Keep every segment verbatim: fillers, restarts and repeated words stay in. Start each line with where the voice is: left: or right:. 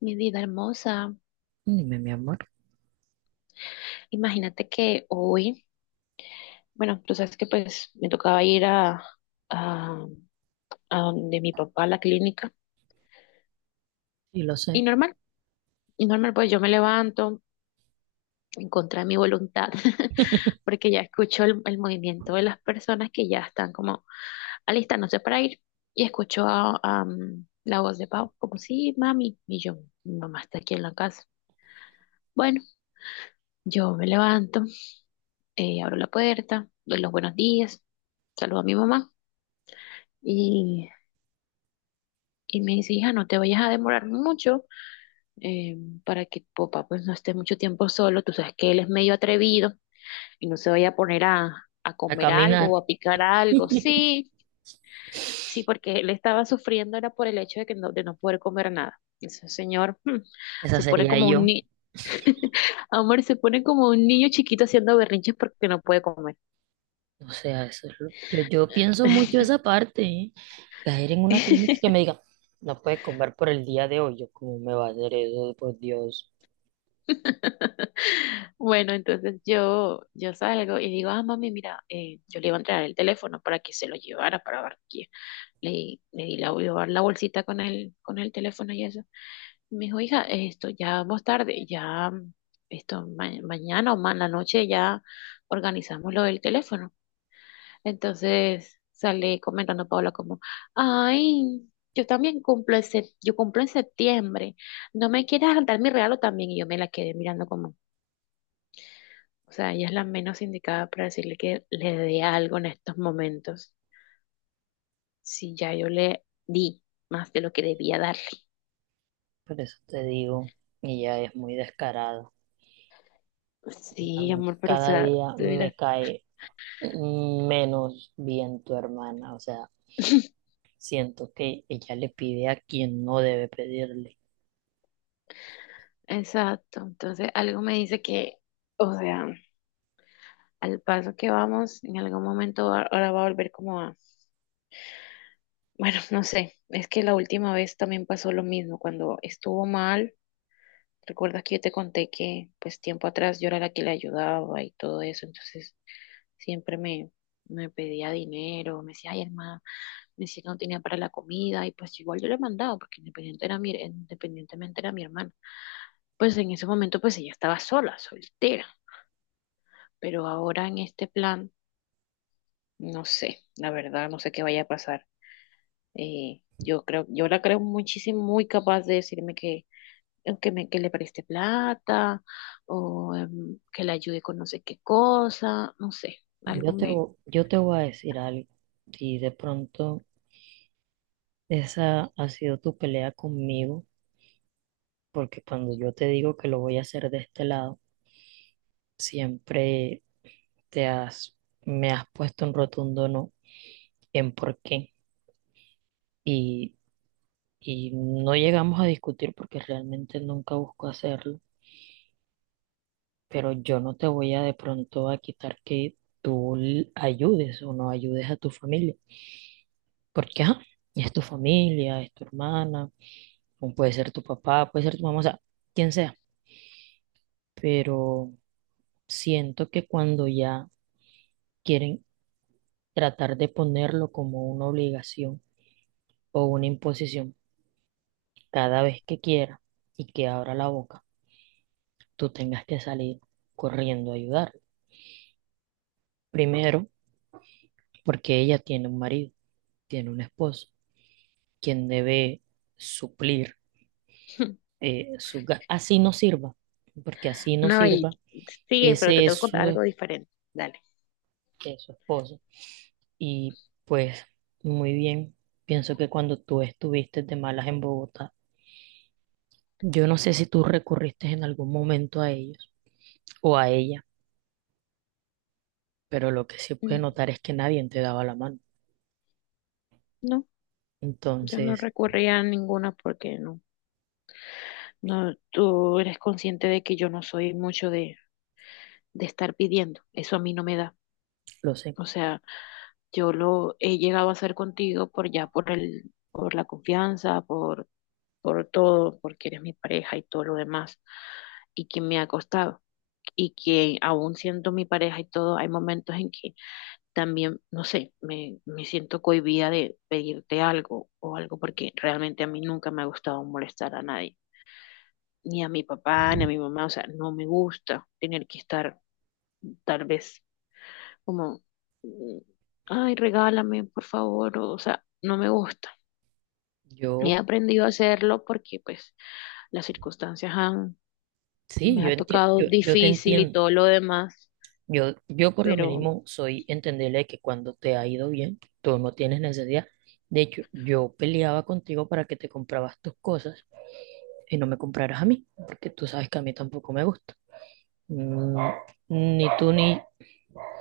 left: Mi vida hermosa,
right: Dime, mi amor,
left: imagínate que hoy, bueno, tú sabes que pues me tocaba ir a, a, a donde mi papá, a la clínica,
right: y lo
left: y
right: sé.
left: normal, y normal, pues yo me levanto en contra de mi voluntad, porque ya escucho el, el movimiento de las personas que ya están como alistándose para ir, y escucho a, a, mm, la voz de Pau, como, sí, mami, y yo, mi mamá está aquí en la casa. Bueno, yo me levanto. Eh, abro la puerta, doy los buenos días, saludo a mi mamá y, y me dice, hija, no te vayas a demorar mucho, eh, para que tu papá pues no esté mucho tiempo solo. Tú sabes que él es medio atrevido y no se vaya a poner a, a
right: A
left: comer
right: caminar,
left: algo o a picar algo. Sí, sí, porque él estaba sufriendo era por el hecho de que no, de no poder comer nada. Ese señor hmm,
right: esa
left: se pone
right: sería
left: como un
right: yo.
left: niño. Amor, se pone como un niño chiquito haciendo berrinches porque no puede comer.
right: O sea, eso es lo- yo, yo pienso mucho esa parte, ¿eh? Caer en una clínica y que me diga, no puedes comer por el día de hoy. Yo, ¿cómo me va a hacer eso? Por Dios.
left: Bueno, entonces yo, yo salgo y digo, ah, mami, mira, eh, yo le iba a entregar el teléfono para que se lo llevara para Barranquilla. Le, di- le di la, llevar la bolsita con el, con el teléfono y eso. Y me dijo, hija, esto ya vamos tarde, ya, mm, esto ma- mañana o más en la noche ya organizamos lo del teléfono. Entonces sale comentando Paula como, ay, yo también cumplo, en sep- yo cumplo en septiembre, ¿no me quieres dar mi regalo también? Y yo me la quedé mirando como. O sea, ella es la menos indicada para decirle que le dé algo en estos momentos. Si ya yo le di más de lo que debía darle.
right: Por eso te digo, ella es muy descarada.
left: Sí,
right: Realmente
left: amor, pero o
right: cada
left: sea,
right: día
left: tú
right: me
left: dirás.
right: cae menos bien tu hermana. O sea, siento que ella le pide a quien no debe pedirle.
left: Exacto. Entonces, algo me dice que, o sea, al paso que vamos, en algún momento va- ahora va a volver como a. Bueno, no sé. Es que la última vez también pasó lo mismo. Cuando estuvo mal, recuerdas que yo te conté que, pues, tiempo atrás yo era la que le ayudaba y todo eso. Entonces, siempre me, me pedía dinero, me decía, ay, hermano, me decía que no tenía para la comida, y pues igual yo le mandaba, porque independiente era mi, independientemente era mi hermana. Pues en ese momento, pues ella estaba sola, soltera, pero ahora en este plan, no sé, la verdad, no sé qué vaya a pasar. Eh, yo creo, yo la creo muchísimo, muy capaz de decirme que, que me, que le preste plata, o em, que le ayude con no sé qué cosa, no sé,
right: Yo
left: algo
right: te,
left: me.
right: vo- yo te voy a decir algo. Si de pronto. Esa ha sido tu pelea conmigo, porque cuando yo te digo que lo voy a hacer de este lado, siempre te has, me has puesto un rotundo no en por qué. Y, y no llegamos a discutir porque realmente nunca busco hacerlo, pero yo no te voy a de pronto a quitar que tú l- ayudes o no ayudes a tu familia, porque ajá, es tu familia, es tu hermana, o puede ser tu papá, puede ser tu mamá, o sea, quien sea, pero... Siento que cuando ya quieren tratar de ponerlo como una obligación o una imposición, cada vez que quiera y que abra la boca, tú tengas que salir corriendo a ayudar. Primero, porque ella tiene un marido, tiene un esposo, quien debe suplir eh, sus ga- Así no sirva, porque así no
left: No, y
right: sirva,
left: sigue, pero te
right: ese es
left: tengo que contar
right: su,
left: algo diferente. Dale.
right: es su esposo. Y pues, muy bien, pienso que cuando tú estuviste de malas en Bogotá, yo no sé si tú recurriste en algún momento a ellos o a ella, pero lo que se puede
left: Mm,
right: notar es que nadie te daba la mano.
left: no, yo no
right: Entonces,
left: recurría a ninguna porque no, no, tú eres consciente de que yo no soy mucho de, de estar pidiendo. Eso a mí no me da.
right: lo sé.
left: O sea, yo lo he llegado a hacer contigo por ya, por el, por la confianza, por, por todo, porque eres mi pareja y todo lo demás, y que me ha costado. Y que aún siendo mi pareja y todo, hay momentos en que también, no sé, me, me siento cohibida de pedirte algo o algo porque realmente a mí nunca me ha gustado molestar a nadie, ni a mi papá, ni a mi mamá, o sea, no me gusta tener que estar tal vez como, mm, ay, regálame, por favor, o, o sea, no me gusta. He
right: Yo,
left: aprendido a hacerlo porque pues las circunstancias han,
right: sí,
left: me
right: yo
left: ha
right: entiendo,
left: tocado
right: yo, yo te
left: difícil y
right: entiendo.
left: todo lo demás,
right: Yo, yo por lo
left: pero
right: mínimo soy entenderle que cuando te ha ido bien, tú no tienes necesidad. De hecho, yo peleaba contigo para que te comprabas tus cosas y no me compraras a mí, porque tú sabes que a mí tampoco me gusta. Mm, ni tú ni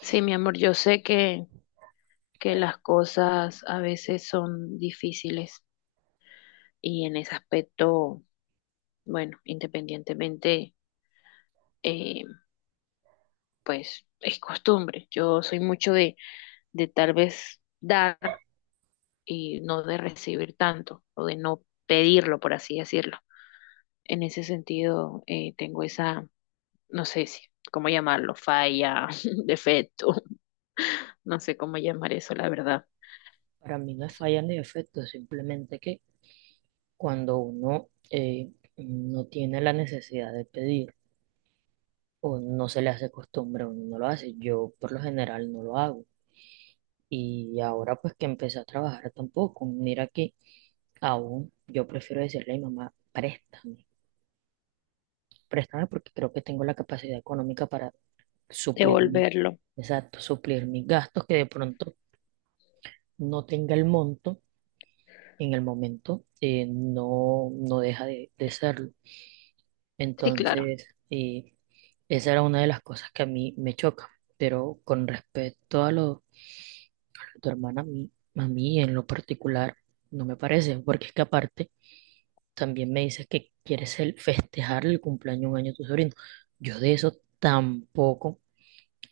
left: sí, mi amor, yo sé que que las cosas a veces son difíciles y en ese aspecto, bueno, independientemente, eh, pues es costumbre. Yo soy mucho de, de tal vez dar y no de recibir tanto o de no pedirlo, por así decirlo. En ese sentido, eh, tengo esa, no sé si, cómo llamarlo, falla, defecto, no sé cómo llamar eso, la verdad.
right: para mí no es falla ni defecto, simplemente que cuando uno eh, no tiene la necesidad de pedir o no se le hace costumbre, uno no lo hace. Yo por lo general no lo hago. Y ahora pues que empecé a trabajar tampoco. Mira que aún yo prefiero decirle a mi mamá, préstame, préstame porque creo que tengo la capacidad económica para suplir mi,
left: Devolverlo.
right: exacto, suplir mis gastos que de pronto no tenga el monto en el momento, eh, no, no deja de, de serlo.
left: Sí, claro.
right: Entonces, eh, esa era una de las cosas que a mí me choca. Pero con respecto a lo de tu hermana, a mí, a mí en lo particular no me parece, porque es que aparte también me dices que quieres el, festejar el cumpleaños de un año de tu sobrino. Yo de eso tampoco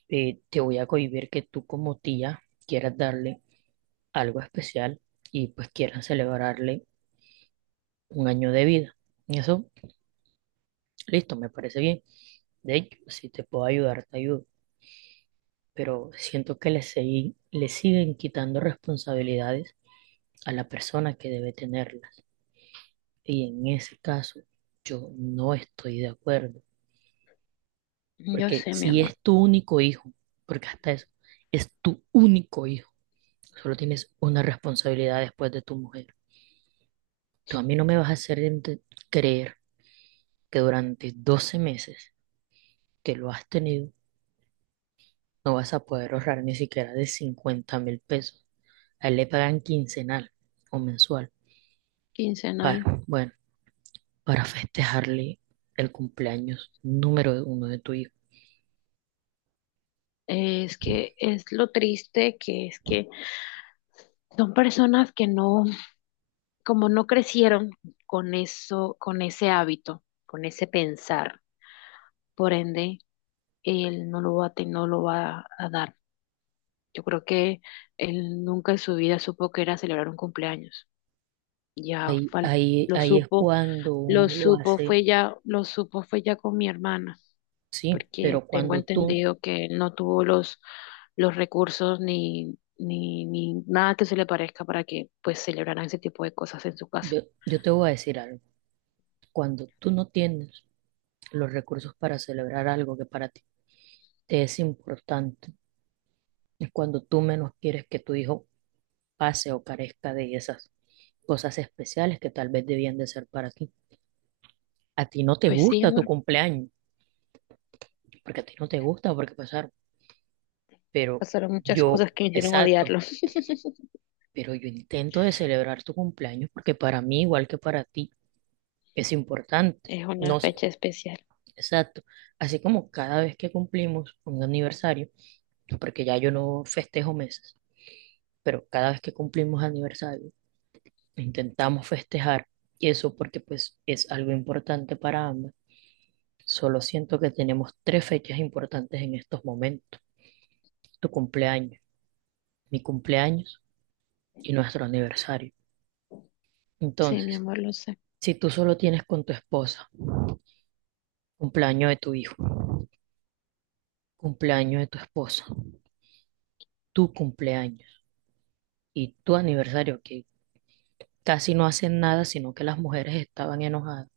right: eh, te voy a cohibir que tú como tía quieras darle algo especial y pues quieras celebrarle un año de vida. Y eso, listo, me parece bien. De hecho, si te puedo ayudar, te ayudo pero siento que le, segui- le siguen quitando responsabilidades a la persona que debe tenerlas. Y en ese caso, yo no estoy de acuerdo,
left: Yo
right: porque
left: sé, mi
right: si
left: amor.
right: es tu único hijo, porque hasta eso, es tu único hijo, solo tienes una responsabilidad después de tu mujer. Tú a mí no me vas a hacer ente- creer que durante doce meses que lo has tenido, no vas a poder ahorrar ni siquiera de cincuenta mil pesos. A él le pagan quincenal o mensual.
left: Quincenal.
right: Para Bueno, para festejarle el cumpleaños número uno de tu hijo.
left: Es que es lo triste que es que son personas que no, como no crecieron con eso, con ese hábito, con ese pensar, por ende, él no lo va a, te- no lo va a dar. Yo creo que él nunca en su vida supo que era celebrar un cumpleaños. Ya
right: Ahí,
left: fal-
right: ahí,
left: lo
right: ahí es
left: supo,
right: cuando
left: lo
right: uno lo
left: supo,
right: hace,
left: fue ya, lo supo, fue ya con mi hermana.
right: sí,
left: Porque
right: pero
left: tengo
right: cuando tú,
left: entendido que él no tuvo los, los recursos ni, ni, ni nada que se le parezca para que pues celebraran ese tipo de cosas en su casa.
right: yo, yo te voy a decir algo, cuando tú no tienes los recursos para celebrar algo que para ti te es importante, es cuando tú menos quieres que tu hijo pase o carezca de esas cosas especiales que tal vez debían de ser para ti. A ti no te
left: Pues sí,
right: gusta tu
left: amor,
right: cumpleaños, porque a ti no te gusta porque pasar, pero
left: pasaron muchas cosas
right: yo,
left: que me hicieron
right: exacto,
left: odiarlo.
right: pero yo intento de celebrar tu cumpleaños porque para mí, igual que para ti, es importante.
left: Es una
right: No sé,
left: fecha especial.
right: exacto. Así como cada vez que cumplimos un aniversario, porque ya yo no festejo meses, pero cada vez que cumplimos aniversario, intentamos festejar y eso porque pues es algo importante para ambas. Solo siento que tenemos tres fechas importantes en estos momentos. Tu cumpleaños, mi cumpleaños y nuestro aniversario.
left: Sí, mi
right: Entonces,
left: amor, lo sé.
right: si tú solo tienes con tu esposa cumpleaños de tu hijo, cumpleaños de tu esposa, tu cumpleaños y tu aniversario, que casi no hacen nada, sino que las mujeres estaban enojadas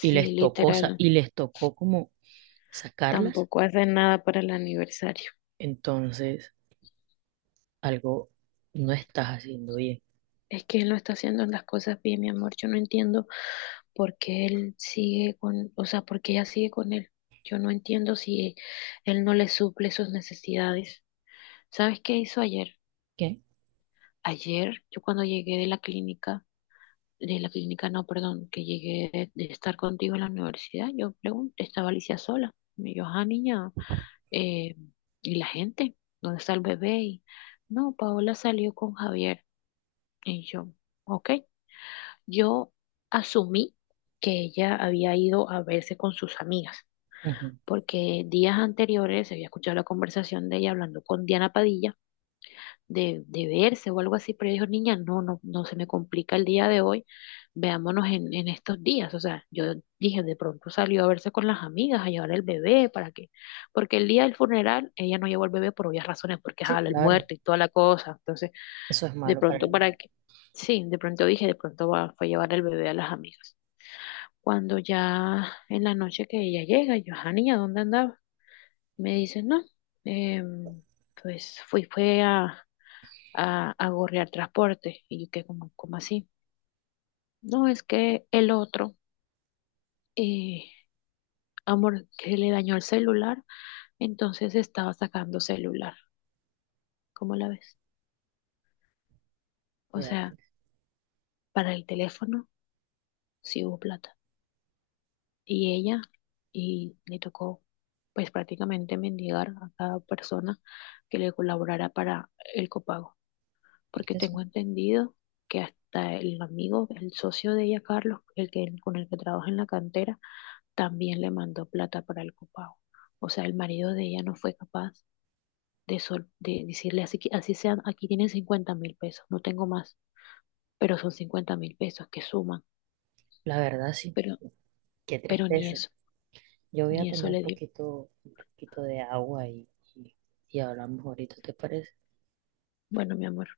right: y les tocó, sa-
left: literal,
right: y les tocó como sacarlas,
left: tampoco hacen nada para el aniversario.
right: entonces algo no estás haciendo bien.
left: Es que él no está haciendo las cosas bien, mi amor. Yo no entiendo por qué él sigue con, o sea, por qué ella sigue con él. Yo no entiendo si él no le suple sus necesidades. ¿Sabes qué hizo ayer?
right: ¿Qué?
left: Ayer, yo cuando llegué de la clínica, de la clínica, no, perdón, que llegué de, de estar contigo en la universidad, yo pregunté, estaba Alicia sola. Me dijo, ah, niña, eh, ¿y la gente? ¿Dónde está el bebé? Y, no, Paola salió con Javier. Y yo, ok. Yo asumí que ella había ido a verse con sus amigas,
right: Ujú.
left: porque días anteriores había escuchado la conversación de ella hablando con Diana Padilla de, de verse o algo así, pero ella dijo, niña, no, no, no se me complica el día de hoy, veámonos en, en estos días. O sea, yo dije, de pronto salió a verse con las amigas, a llevar el bebé, ¿para qué? Porque el día del funeral ella no llevó el bebé por obvias razones, porque
right: Sí,
left: jala el
right: claro,
left: muerto y toda la cosa. Entonces,
right: eso es
left: de
right: malo para
left: pronto,
right: el
left: ¿para
right: niño.
left: qué? Sí, de pronto dije, de pronto va, fue a llevar el bebé a las amigas. Cuando ya en la noche que ella llega, yo, "Ah, niña, ¿dónde andaba? Me dice, no, em, pues fui, fue a, a, a gorrear transporte. Y yo, ¿qué como, como así? No, es que el otro, eh, amor, que le dañó el celular, entonces estaba sacando celular. ¿Cómo la ves? O
right: Vea,
left: sea,
right: pues,
left: para el teléfono sí hubo plata. Y ella, y le tocó, pues prácticamente mendigar a cada persona que le colaborara para el copago.
right: es
left: Porque
right: que
left: tengo
right: eso,
left: entendido que hasta el amigo, el socio de ella, Carlos, el que, con el que trabaja en la cantera, también le mandó plata para el copago. O sea, el marido de ella no fue capaz de, sol- de decirle, así, que- así sean, aquí tienen cincuenta mil pesos, no tengo más, pero son cincuenta mil pesos que suman,
right: la verdad sí,
left: pero,
right: qué
left: pero ni
right: tristeza.
left: eso,
right: Yo voy a
left: ni
right: tomar
left: eso
right: un
left: le dio.
right: poquito, un poquito de agua y, y, y hablamos ahorita, ¿te parece?
left: Bueno, mi amor.